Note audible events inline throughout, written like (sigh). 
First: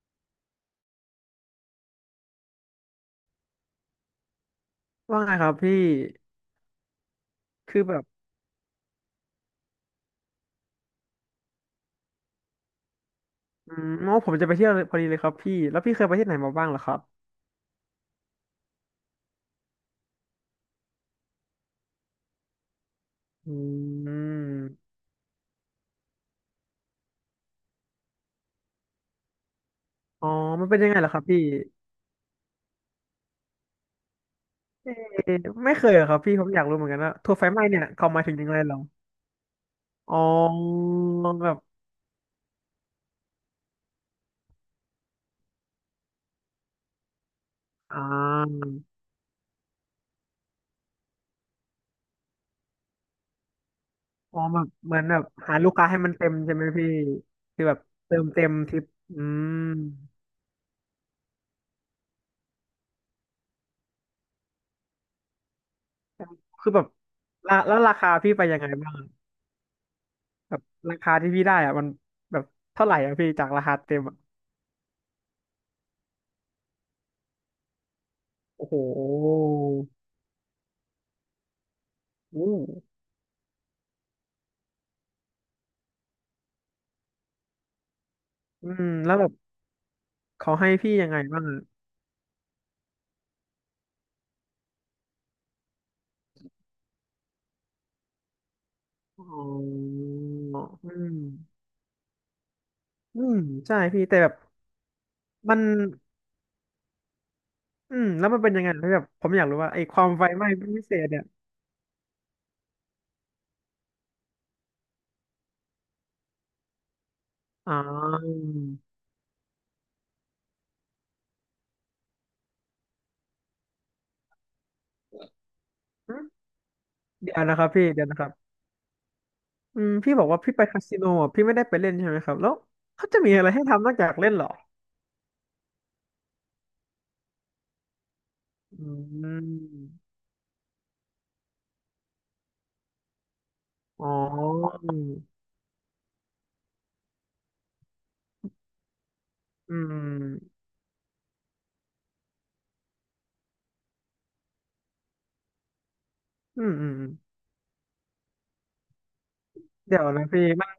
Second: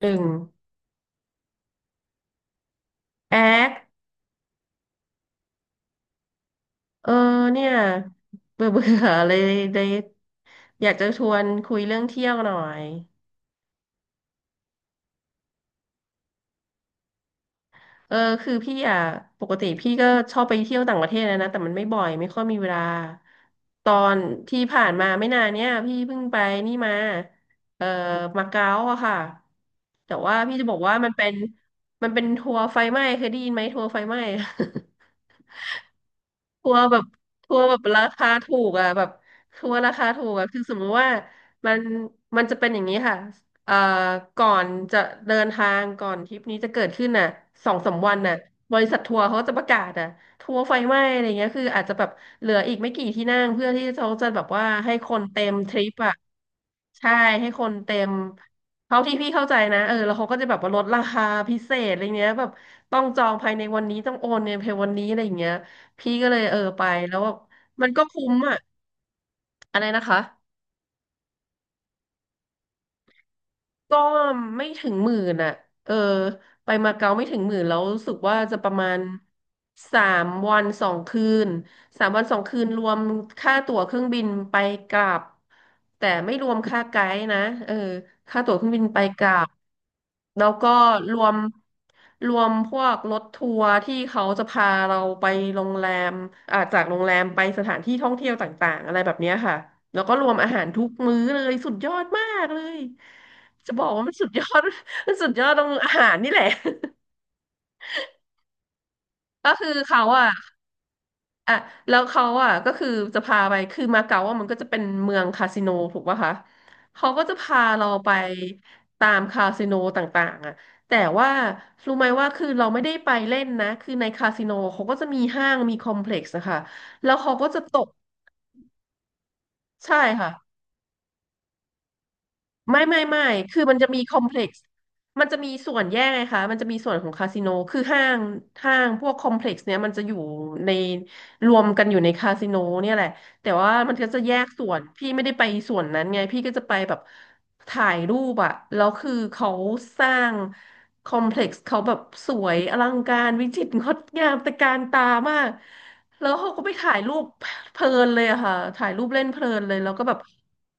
หนึ่งแอคว่าไงครับพี่เออเนี่ยคือแบบเบื่อเบื่อเลยอยากจะชวนคุยเรื่องเที่ยวหน่อยอืมอ๋อผมจะไปเที่ยวเลยพอดีเลยครับพี่แล้วพี่เคยไปที่ไหนมาบ้างเหรอครับเออคือพี่อ่ะปกติพี่ก็ชอบไปเที่ยวต่างประเทศนะแต่มันไม่บ่อยไม่ค่อยมีเวลาอืตอนที่ผ่ามนมาไม่นานเนี่ยพี่เพิ่งไปนี่มาเออมาเก๊าอะค่ะแต่อ๋อว่าพี่จะมันบอเป็นกยังว่าไงเหรมัอนครัเป็บนพี่มันเป็นทัวร์ไฟไหม้เคยได้ยินไหมทัวร์ไฟไหม้ เออไม่เคยเหรอครับพี่ผมอยากทัวรู้ร์เหมือนแบกันบว่าทัวร์ไฟทัวไหม้ร์แบบเนี่ยราเขาหมายคาถึงยังถูไงกเหรออ่ะแบบทัวร์ราคาอ๋อถูกอ่ะคือสมมติว่าแบบมันมันจะเป็นอย่างนี้ค่ะเอ่อก่อนจะเดินทางก่อนทริปนี้จะเกิดขึ้นน่ะสองสามอ่วันน่ะาบริษัททัวร์เขาจะประกาศอ่ะทัวร์ไฟไหม้อะไรเงี้ยคืออาจจะแบบเหลืออีกไม่กี่ที่นั่งเพื่อที่เขาจะอ๋แบอบแบว่าบให้เหมือนคแบนบเต็มหาลูทกริค้าปให้มัอ่ะนเต็มใช่ไหมพี่ใช่ให้คคือนแบบเต็มเติมเต็มทริปเท่าที่อืพี่เข้ามใจนะแล้วเขาก็จะแบบว่าลดราคาพิเศษอะไรเงี้ยแบบต้องจองภายในวันนี้ต้องโอนเงินภายในวันนี้อะไรอย่างเงี้ย พี่ก็เลยคือแบไปบแล้วแบบราแล้วมันราก็คาคุ้พี่มไปอ่ะยังไงบ้างอะไรนะคะ แบบราคาที่พี่ได้อะมันแบบเท่าไหร่อะพี่จากราคาเต็ก็มอะ ไม่ถึง 10,000 อ่ะเออไปมาเก๊าไม่ถึงหมื่นแล้วรู้สึกว่าจะปโอ้ระโหมาณสามวันสองคืนสามวันสออืงคืมนรวมค่าตั๋วเครื่องบินไปกลับ แต่ไม่รวมค่าไกด์นะเออค่าตั๋วเคอืรื่องบินมไปแล้วกแบลับบแล้วเขาก็ให้พี่ยังรไงวมบ้างอะรวมพวกรถทัวร์ที่เขาจะพาเราไปโรงแรมจากโรงแรมไปสถานที่ท่องเที่ยวต่างๆอะไรแบบอ๋เนี้ยค่ะ อแล้วก็รวมอาหารทุอืกมมื้อเลยสุดยอดมากเลย อืมจะใช่บอกพี่ว่ามันแต่สุแบดบยอด (laughs) มันสุดยอดมัตนรงอาหารนี่แหละ อืมแล้วมันเป็นยังไงพี่แบบผมอ (laughs) ยากก็รู้คือว่าไอ้คเขาวามไฟอ่ะไหม้พิเศษเนี่ยอ่ะแล้วเขาอ่ะก็คือจะพาไปคือมาเก๊าอ่ะมันก็จะเป็นเมืองคาสิโนถูกป่ะคะเขาก็จะพาอ๋เราไปอตามคาสิโนต่างๆอ่ะแต่ว่ารู้ไหมว่าคือเราไม่ได้ไปเล่นนะคือในคาสิโนเขาก็จะมีห้างมีคอมเพอืล็กมซ์นะคะแล้วเขาเดี๋ยวก็นะจะครับตพี่กเดี๋ยวนะครับอืมใช่พี่บอค่ะ กว่าพี่ไปคาสิโนอ่ะพี่ไม่ได้ไปเล่นใช่ไหมครับแล้วไม่ไม่เขาจะไม่มีอะไรคืให้อมันทำจะนอกมีจาคกอมเล่เพนเหล็รอกซ์มันจะมีส่วนแยกไงคะมันจะมีส่วนของคาสิโนคือห้างห้างพวกคอือมเพล็กซ์เนี้ยมันมจะอยู่ในรวมกันอยู่ในคาสิโนเนี่ยแหละ แต่ว่ามันอ๋ก็อจะแยกส่วน อืมพี่ไม่ได้ไปส่วนนั้นไงพี่ก็จะไปแบบถ่ายรูปอะแล้วคือเขาอืสร้างมคอมเพล็กซ์เขาแบบสวยอลังการวิจิตรงดงามตระการตามาก แล้วเขาก็อืไปม ถ่ายรูปเพลินเลยอะค่ะถ่ายรูปเล่นเพลินเลยแล้วเดี๋ยก็วแบบ นะพี่มัน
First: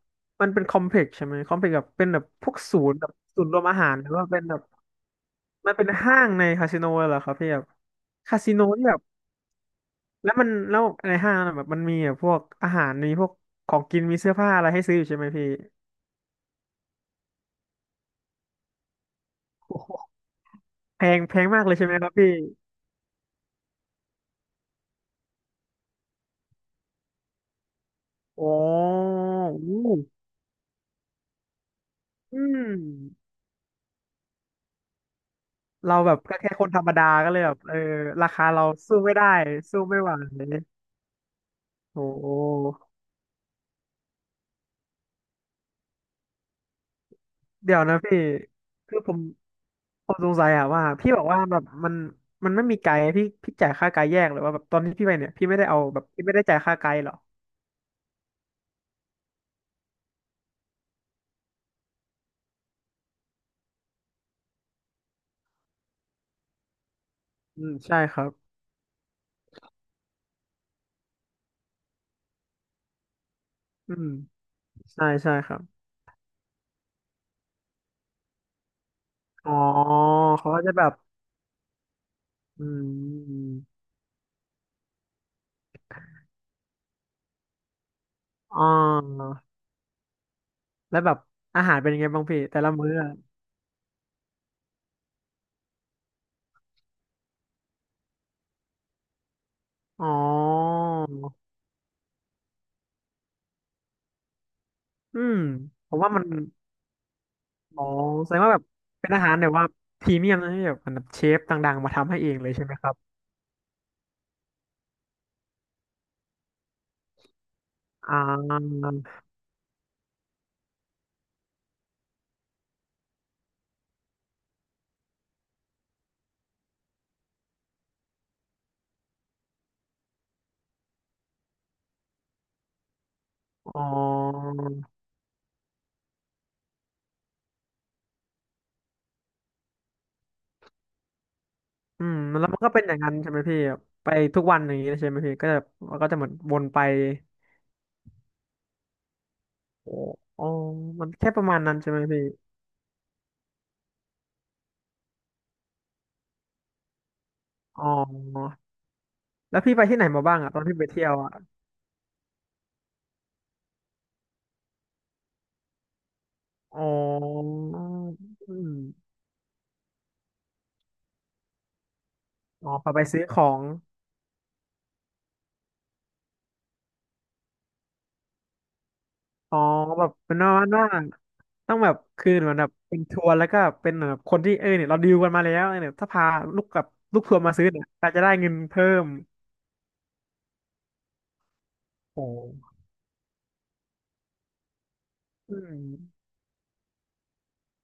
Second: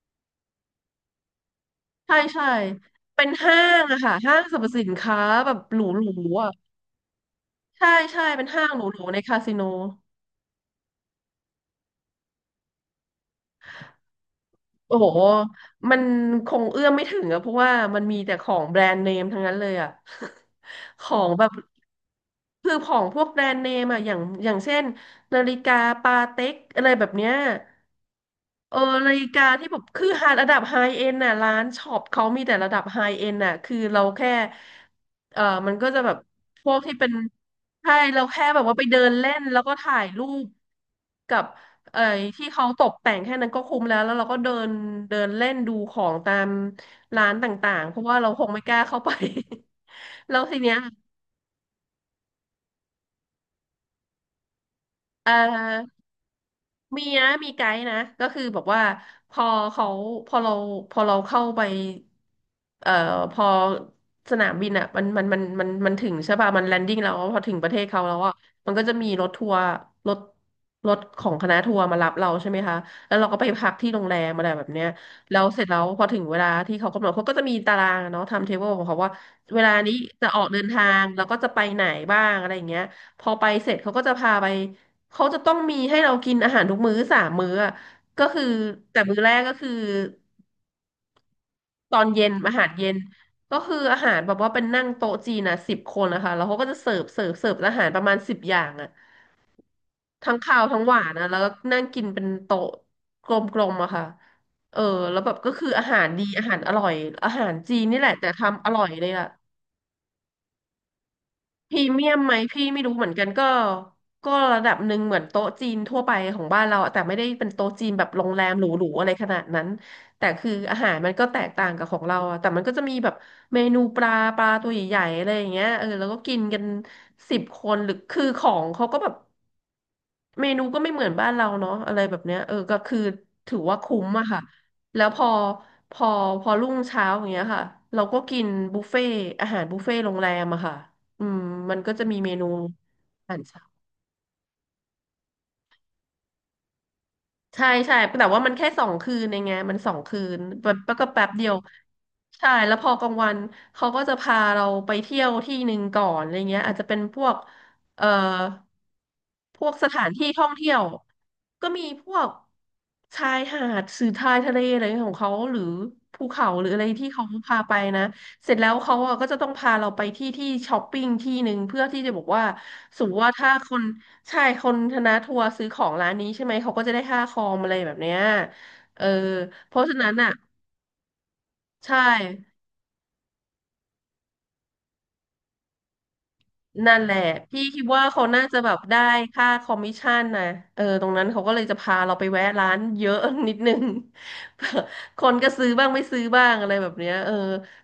มันเป็นคอมเพล็กซ์ใช่ไหมคอมเพล็กซ์แบบเป็นใช่แบบใช่พวกศูนย์แบบเป็นศูนย์รห้าวมอางหารอะหรือค่ะว่าห้าเป็งนสแบรรบพสินค้าแบบมันหรูเป็นหรูห้างในอะคาสิโนเหรอครับพี่แบบใช่ใช่คาเป็นสิโนห้างหรูที่แบหรูบในคาสิโนแล้วในห้างน่ะแบบมันมีแบบพวกอาหารมีพวกของกินมีเสื้อผ้าอะไรให้ซื้โอ้ออยู่ใช่โหไหมพี่มันคงเอื้อมไม่ถึงอะเพราะว่ามันมีแต่ของแบรนด์เนมทั้งนั้นเลยโอ้อะ โห (laughs) แพของงแพแบงบมากเลยใช่ไหมครับพี่คือของพวกแบรนด์เนมอะอย่างเช่นนาฬิกาปาเต็กอะไรแบบเนี้ย โอ้เออนาฬิกาที่แบอู้บคือหาระดับไฮเอ็นน่ะร้านช็อปเขาอืมีแต่ระดับไฮเอ็มนน่ะคือเราแค่มันก็เราจะแบแบบบก็แค่คพนวกธรรมที่ดาเป็นก็เลยแบบเออใช่เราราแค่คาแบบเราว่าไปสู้เดินไม่ได้เล่นแล้วก็สู้ถ่าไม่ยไหวรูปกับโอเอ่อที่เขา้ตกแต่งแค่นั้นก็คุ้มแล้วแล้วเราก็เดินเดินเล่นดูของตามร้านต่าเดี๋ยวงๆเพนะราะว่าพี่เราคงไม่กล้าคือเข้าไป ผม ผม (laughs) สงแล้วสัยทีอะเนี้ยว่าพี่บอกว่าแบบมันไม่มีไกด์พี่จ่ายค่าไกด์แยกหรือว่าแบบตอนที่พี่ไปเนี่เอ่ยพี่ไม่ได้เอาอ แบบพี่ไม่ได้จ่ายค่าไกมีด์เหรอนะมีไกด์นะก็คือบอกว่าพอเขาพอเราพอเราเข้าไปเอ่อพอสนามบินอ่ะมันถึงใช่ป่ะมันแลนดิ้งแล้วพอถึงอืประมเทศใช่เขาคแล้วรับอ่ะมันก็จะมีรถทัวร์รถรถของคณะทัวร์มารับเราใช่ไหมคะแล้วเราก็ไปพักที่อืโรงมแรมอะไรแบบเนี้ยใช่ใช่แล้วครัเสบร็จแล้วพอถึงเวลาที่เขากำหนดเขาก็จะมีตารางอะเนาะไทม์เทเบิลของเขาว่าอ๋อเวลานี้จะออกเขาเดิก็นจะทาแบบงแล้วก็จะไปไหนบ้างอะไรออืย่างเงี้ยพอไปมเสร็จเขาก็จะพาไป เขาจะต้องมีให้เรากินอาหารทุกมื้อสามมื้ออะก็คืออ๋แต่มื้อแรอกก็คือแล้วแบบอาหารเป็นตอยังนไงบ้าเย็งนพี่อาแต่หารละเย็มื้อนอะก็คืออาหารแบบว่าเป็นนั่งโต๊ะจีนนะ10 คนนะคะแล้วเขาก็จะเสิร์ฟอาหารประมาณ10 อย่างอะอ๋อทั้งคาวทั้งหวานนะแล้วก็นั่งกินเป็นโต๊ะกลมๆอะค่ะเออแล้อืวแบบมก็คืออาผมหารว่ามัดีนอาหารอร่อยอาหารจีอ๋นอนี่แหละแต่แสดงว่าแบบทำอร่อยเลเป็ยนอาอะ หารแบบว่าพรีเมียมนะที่แบบเหมือนแบบเชฟดัพงรีๆมาเมีทำยให้มเอไหมงเลยพี่ใช่ไหมไม่ครู้รับเหมือนกันก็ระดับหนึ่งเหมือนโต๊ะจีนทั่วไปของบ้านเราอะแต่ไม่ได้เป็นโต๊ะจีนแบบอ่โรงแรมหราูๆอะไรขนาดนั้นแต่คืออาหารมันก็แตกต่างกับของเราอะแต่มันก็จะมีแบบเมนูปลาตัวใหญ่ๆอะไรอย่างเงี้ยเออแล้วก็กินกัน10 คนหรือคือของเขาก็แบบ เมนูก็ไม่เหมือนบ้านเราเนาะอะไรแบบเนี้ยเออก็คือถือว่าอ๋อ คุ้มอะค่ะแล้วพอพอรุ่งเช้าอย่างเงี้ยค่ะเราก็กินบุฟเฟ่อาหารบุฟเฟ่โรงแรมอะค่ะอืมมันก็จะอืมีมเมแล้นูวมันก็เป็นอย่างนั้นอาใช่หาไหมรพี่เช้า ไปทุกวันอย่างนี้ใช่ไหมพี่ก็จะมันก็จะเหมือนวนไปใช่ใช่แต่ว่ามันแค่สองคืนเองไงมันสโอ้องคืนอ๋อแบบแล้วก็มันแป๊แค่บปเดีระยวมาณนั้นใช่ไหมพี่ใช่แล้วพอกลางวันเขาก็จะพาเราไปเที่ยวที่หนึ่งก่อนอะไรเงี้ยอาจจะเป็นพวกอ๋เอ่ออพแล้ววกพี่ไปสที่ถาไหนนมาที่บ้างท่ออะงตอนเที่ที่ยวไปเที่ยวอะก็มีพวกชายหาดสื่อทายทะเลอะไรของเขาหรือภูเขาหรืออ๋อะไรที่เขาอพาไปนะเสร็อืจแล้มวเขาอะก็จะต้องพาเราไปที่ที่ช้อปปิ้งที่หนึ่งเพื่อที่จะบอกว่า อ๋อพอสไปมมซื้ติอว่าขอถ้างคนใช่คนคณะทัวร์ซื้อของร้านนี้ใช่ไหมเขาก็จะได้ค่าคอมอะไรแบบเนี้ยเอออ๋อเพราะฉะแบนั้บนอ่ะเป็นประมาณว่าต้องแบบใช่คือเหมือนแบบเป็นทัวร์แล้วก็เป็นเหมือนแบบคนที่เออเนี่ยเราดีลกันมาแล้วเนี่ยถ้าพาลูกกับนั่นแหละลูกทัวร์มาพี่ซื้อคิเนี่ดยว่าเราจะเขาได้น่าเงินจะแบบเพิ่ได้มค่าคอมมิชชั่นนะเออตรงนั้นเขาก็เลยจะพาเราไปโอ้แวะร้านเยอะ (laughs) นิดนึง (laughs) คนก็อืซื้อมบ้างไม่ซื้อบ้างอะไรแบบเนี้ยเออ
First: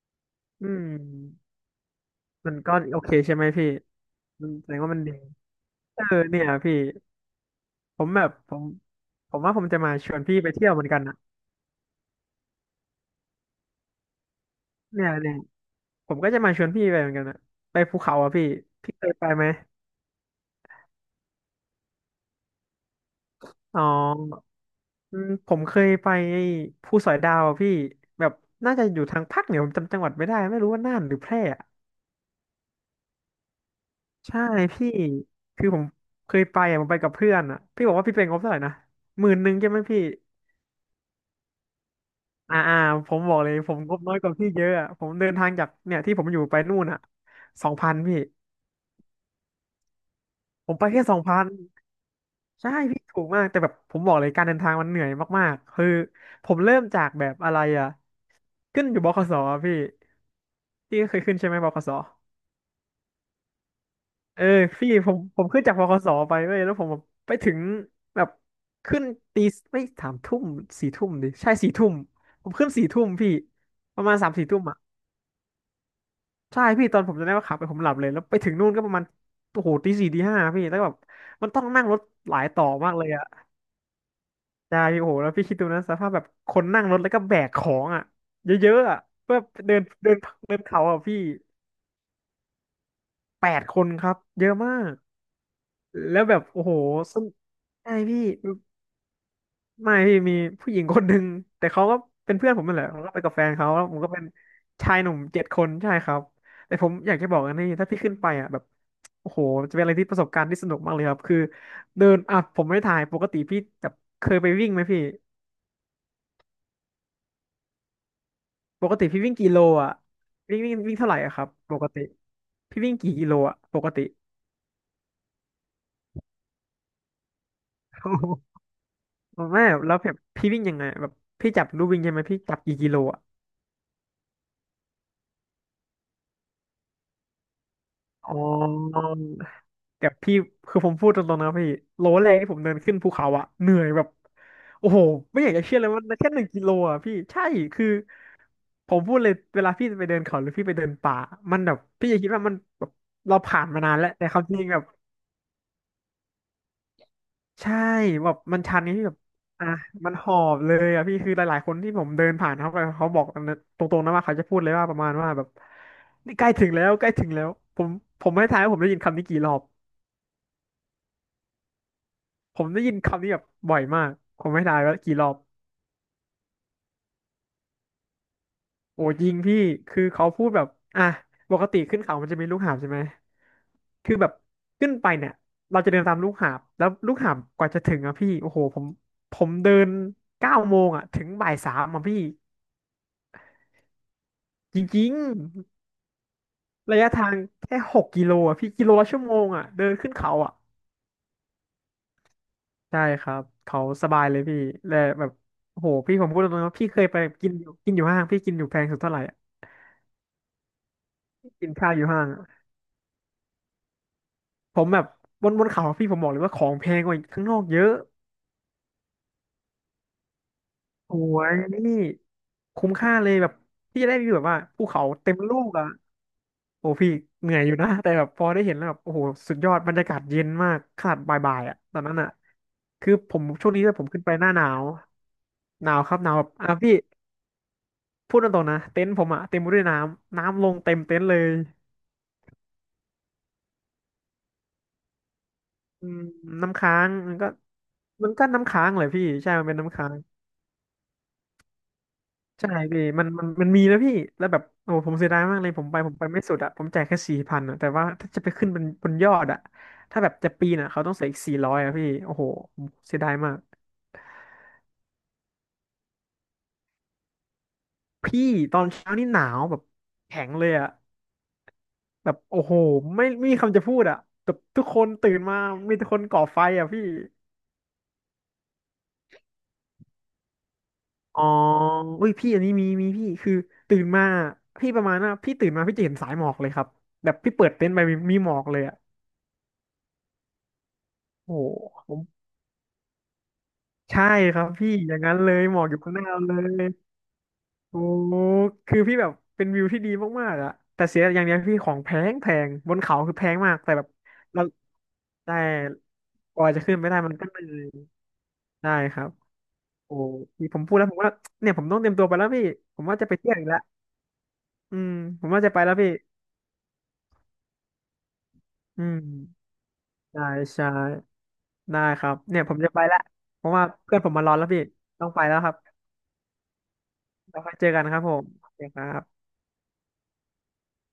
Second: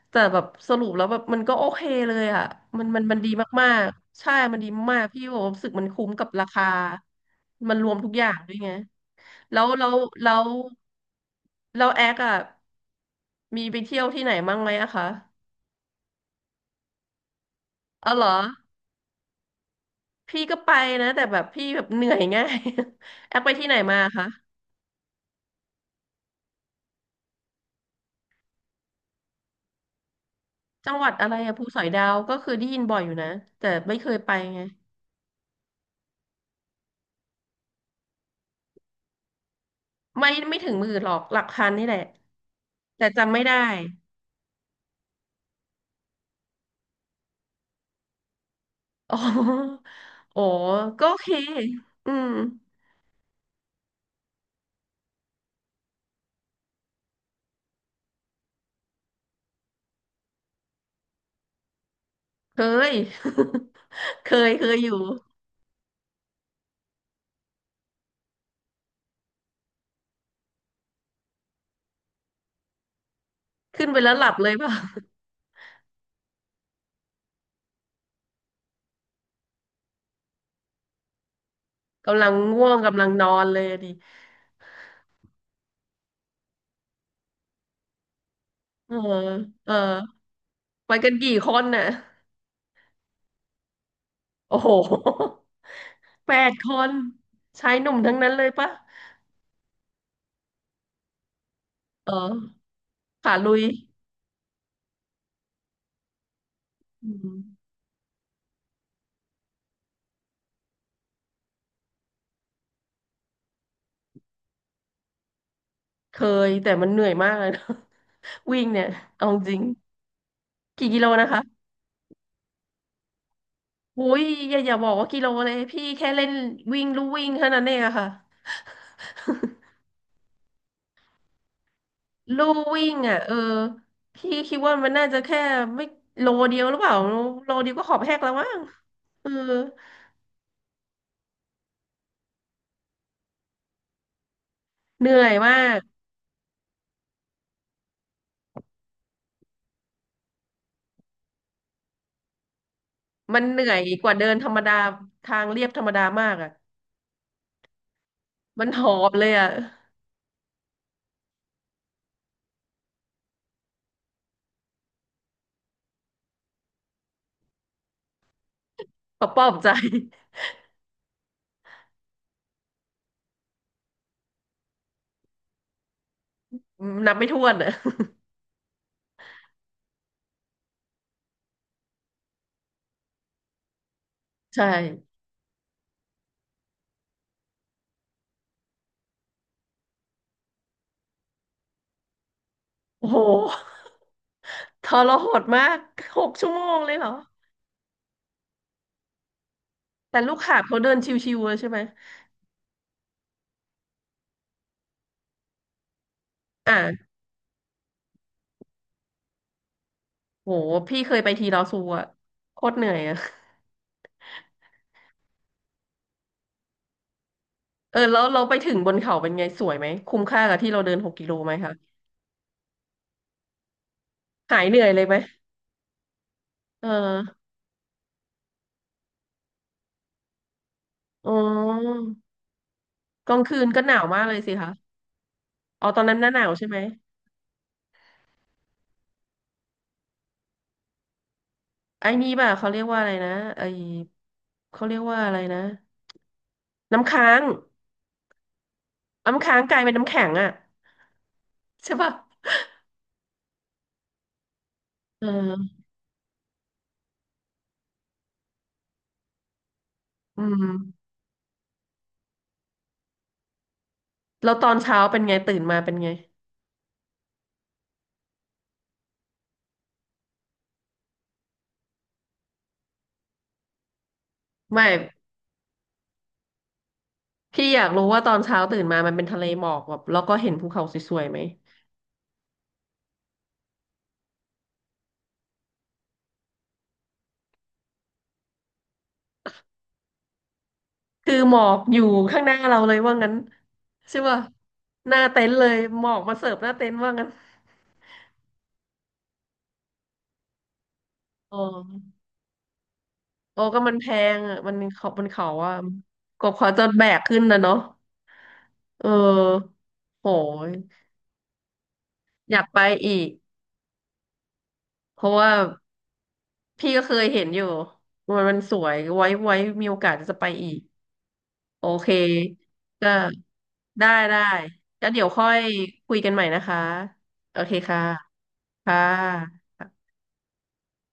แต่แบบอืสมรุปแล้วแบบมันก็โอเคเลยอ่ะมันก็มันโอมันเคมันดีใช่ไหมพี่ มากๆใช่มันมันแสดีดงว่ามัมานกดีๆพี่บอกว่ารู้สึกมันเอคุ้อมกับเนี่รายคาพี่มันรวมผทุมกแบอย่าบงด้ผวยมไง ผมว่าแล้ผวมจะแล้มาวชวนแล้พี่วไปเที่ยวเหมือนกันนะแล้วแอคอะมีไปเที่ยวที่ไหนบ้างไหมอะคะเนี่ยเนี่ยผมก็จะมาชวนพี่ไปเหมือนกันนะไปภูเอาเขาเหรออ่ะพี่พี่เคยไปไหมพี่ก็ไปนะแต่แบบพี่แบบเหนื่อยง่าย (laughs) แอคไปที่ไหนอ๋อมาคะอืมผมเคยไปไอ้ภูสอยดาวอ่ะพี่แบบน่าจะอยู่ทางภาคเหนือผมจำจังหวัดไม่ได้ไม่รู้ว่าจัน่างนหวัหดรืออะแพไรร่อะอะภูสอยดาวก็คือได้ยินบ่อยอยู่นะแต่ไม่เคยไปใช่ไงพี่คือผมเคยไปอ่ะผมไปกับเพื่อนอ่ะพี่บอกว่าพี่เป็นงบเท่าไหร่นะ11,000ใช่ไหมพี่ ไม่ถึง10,000หรอกหลักพันนี่แหละอ่าอ่าแต่ผมบจำอกไม่เลได้ ยผมงบน้อยกว่าพี่เยอะอะผมเดินทางจากเนี่ยที่ผมอยู่ไปนู่นอ่ะสองพันพี่ (laughs) อ๋อโอ้ผมไปแค่ก็สโอองเคพันอืมใช่พี่ถูกมากแต่แบบผมบอกเลยการเดินทางมันเหนื่อยมากๆคือผมเริ่มจากแบบอะไรอ่ะขึ้นอยู่บขสอะพี่พี่เคยขึ้นใช่ไหมบขสเคย (laughs) เคเออยเคยอพี่ยู่ผมขึ้นจากบขสไปเว้ยแล้วผมแบบไปถึงแบบขึ้นตีไม่สามทุ่มสี่ทุ่มดิใช่สี่ทุ่มผมขึ้นสี่ทุ่มพี่ขึ้นไปประแล้มาวณหลัสามบสี่เลยทุ่เปมล่ะ อ่ะ ใช่พี่ตอนผมจะได้ว่าขับไปผมหลับเลยแล้วไปถึงนู่นก็ประมาณโอ้โหตีสี่ตีห้าพี่แล้วแบบมันต้องนั่งรถ (laughs) กำลังหลายต่ง่อวงมากกำเลลัยงนอ่ะอนเลยอะดิ ใช่พี่โอ้โหแล้วพี่คิดดูนะสภาพแบบคนนั่งรถแล้วก็แบกของอ่ะเยอะเอๆออ่ะเพื่อเออเดินเดินเดินเขาไปอ่ะกันพี่กี่คนน่ะ8 คนครับเยอะโอ้โห มากแล้ว (laughs) แปแบบดโอ้คโหนส้นชายหใช่นุ่มทั้งพี่ นั้นเลยปะไม่พี่มีผู้หญิงคนหนึ่งแต่เขาก็เอเป็นเพื่อนผอมนั่นแหละเมาก็ไปกัขาบแฟลุนยเขาแล้วผมก็เป็นชายหนุ่ม7 คนใช่ครับแต่ผมอือยากจะบอกอันมนี้ถ้าพี่ขึ้นไปอ่ะแบบโอ้โหจะเป็นอะไรที่ประสบการณ์ที่สนุกมากเลยครับคือเดินอ่ะผมไม่ถ่ายปกติพี่แบบเคยไปวิ่งไหมพี่เคยแต่มันเหนื่อยมากเลยนะ (laughs) วิ่งเนี่ปยกติพี่เอาวิ่งกี่จริโลงอ่ะวิ่งวิ่งกี่วิ่งกิโลเท่าไหร่นะอะครับคะปกติพี่วิ่งกี่กิโลอ่ะปกติโอ้ยอย่าบอกว่ากิโลเลยพี่แค่เล่นวิ่งลู่วิ่งเท่านั้นเองอะค่ะ โอ้โหไม่แล้วแบบพี่วิ่งยังไงแบบพี่จับลู่วิ่งใช่ไหม (laughs) พี่ลู่จับกี่วิ่กิโลงอ่ะอ่ะเออพี่คิดว่ามันน่าจะแค่ไม่โลเดียวหรือเปล่าโลเดียวก็ขอบแหกแล้อ๋วมั้งอ เออแต่พี่คือผมพูดตรงๆนะพี่โลแรกที่ผมเดินขึ้นภูเขาอะเหนื่อยแบบโอ้โหเหนื่อยไม่อยามากจะเชื่อก เลยว่าแค่1 กิโลอะพี่ใช่คือผมพูดเลยเวลาพี่จะไปเดินเขาหรือพี่ไปเดินป่ามันแบบพี่จะคิดว่ามันแบบเรามันเหผ่านื่นอมายนานกแล้วว่าแต่เดินความธรจรมริงดาแบบทางเรียบธรรมดามากอ่ะใช่แบบมันมันชัหนอนี่บแบบเลยอ่ะอ่ะมันหอบเลยอะพี่คือหลายๆคนที่ผมเดินผ่านเขาไปเขาบอกตรงๆนะว่าเขาจะพูดเลยว่าประมาณว่าแบบนี่ใกล้ถึงแล้วใกล้ถึงแล้วผมผมไม่ทายว่าผมได้ยินคำปนี้อบกี่ปอรบอบ ใจผมได้ยินคำนี้แบบบ่อยมาก ผมไม่ทายว่ากี่รอบนับไม่ถ้วนอ่ะโอ้ยิงพี่คือเขาพูดแบบอ่ะปกติขึ้นเขามันจะมีลูกหาบใช่ไหมคือแบบใช่ขึ้นไปเนี่ยเราจะเดินตามลูกหาบ แล้วลูกหาบกว่าจะถึงอ่ะพี่โอ้โหผมผมเดิน9 โมงอ่ะถึงบ่ายสามอ่ะพี่โอ้โหจทริรงหดมาก6 ชั่วโมงเลๆยระเหรยะอทางแค่6 กิโลอ่ะพี่กิโลละชั่วโมงอ่ะเดินขึ้นแต่ลูเขากอ่ะหาบเขาเดินชิวๆอะใช่ไหมใช่ครับเขาสบายเลยพี่และแบบโอ้โหพี่ผมพูดตรงๆว่าพี่เคยอ่ะไปกินอยู่ห้างพี่กินอยู่แพงสุดเท่าไหร่อะโหพี่เคยไปทีลอกินซูข้าวออะยู่ห้าง โคตรเหนื่อยอะผมแบบบนเขาพี่ผมบอกเลยว่าของแพงกว่าข้างนอกเยอะเออแล้วเราไปถึงบนเขาเป็นไงสวยไหมคุ้มค่ากับที่เราเดินหกโอ้กิโลไหยมคะนี่คุ้มค่าเลยแบบพี่จะได้วิวแบบหาว่ายเหนื่ภูอยเลเขายไหมเต็มลูกอ่ะเอโอ้พี่อเหนื่อยอยู่นะแต่แบบพอได้เห็นแล้วแบบโอ้โหสุดยอดบรรยากาศเย็นมากขนาดอ๋บ่ายๆอ่ะตอนอนั้นอ่ะคือกผลางมคืช่นวงก็นี้หด้วยนาผวมขึ้มานกไปเลยหน้าสิหนาคะวอ๋อหนาตอวนคนั้รันบหหน้านาวหแบนาบวใช่อ่ะไหม พี่พูดตรงๆนะเต็นท์ผมอ่ะเต็มไปด้วยน้ำลงเต็มเต็นท์เลยไอ้นี่ป่ะเขาเรียกว่าอะไรนะไอ้เขาเรียกว่าอะไรนะอืมน้ำค้าน้ำงค้ามันงก็มันก็น้ำค้างเลยพี่น้ำใช่ค้างมันกเป็นลายเป็นน้ำน้ำค้าง แข็งอ่ะใช่ป่ะใช่พี่มันมีแล้วพี่แล้วแบบโอ้ผมเเสียดายมากเลยออผมไปไม่สุดอะผมจ่ายแค่4,000อะแต่ว่าถ้าจะไปขึ้นบนยอดอะถ้าแบบอืจะมปีนอะเขาต้องเสียอีก400อะพี่โอ้โหผมเสียดายมากแล้วตอนเช้าเป็นไงตื่นมาเป็นไงพี่ตอนเช้านี่หนาวแบบแข็งเลยอะแบบโอ้โหไม่มีคำจะพูดอะแบบทุไม่กคนตื่นมามีแต่คนก่อไฟอะพี่พี่อยากรู้ว่าตอนเช้าตื่นมามันเป็นทะเลหมอกแบบแล้วก็เห็นภูเขาสวยๆไหมอ๋ออุ้ยพี่อันนี้มีพี่คือตื่นมาพี่ประมาณน่ะพี่ตื่นมาพี่จะเห็นสายหมอกเลยครับแบบพี่เปิดเต็นท์ไปมีหมอกเลยอะคือหโอ้มอกอยู่โห ข้างหน้าเราเลยว่างั้นใช่ใช่ป่ะครับพี่อหย่าน้างนั้นเต็นเลท์ยเลหยมอกอยู่หมข้าองหกมาน้าเสิร์ฟหเลน้าเต็ยนท์ว่างั้นโอ้คือพี่แบบเป็นวิวที่ดีมากๆอะแต่เสียอย่างเดีอ๋ยอวพี่ของแพงบนเขาคือแพงโอ้มากก็มัแต่นแบแพบงอ่ะเรามันเขามันเขาได้ว่าก็กขอว่าจจะนขึ้นแบไม่ได้กมันขึ้นก็เหนะเนาะ นื่อยได้เครับออโอ้โหพี่ยผมพูดแล้วผมว่าเนี่ยผมต้องเตรียมตัวไปแล้วอยาพี่กไปผมอีว่าจะกไปเที่ยวอีกแล้วอืมเพราะผว่ามว่าจะไปแล้วพี่พี่ก็เคยเห็นอยู่มันมันสวยอืไว้ไว้มมีโอกาสจะใช่ไปอีกใช่โอได้เคครับเนี่ยผมจะไปก็ละเพราะว่าได้เพื่อนผมได้มารอแล้วพี่ก็เดี๋ยต้อวงไปค่อแล้วยครับคุยกันใหม่นะคะโอเราค่เคอยเจอค่ะกันครับผมโอเคค่ะครับ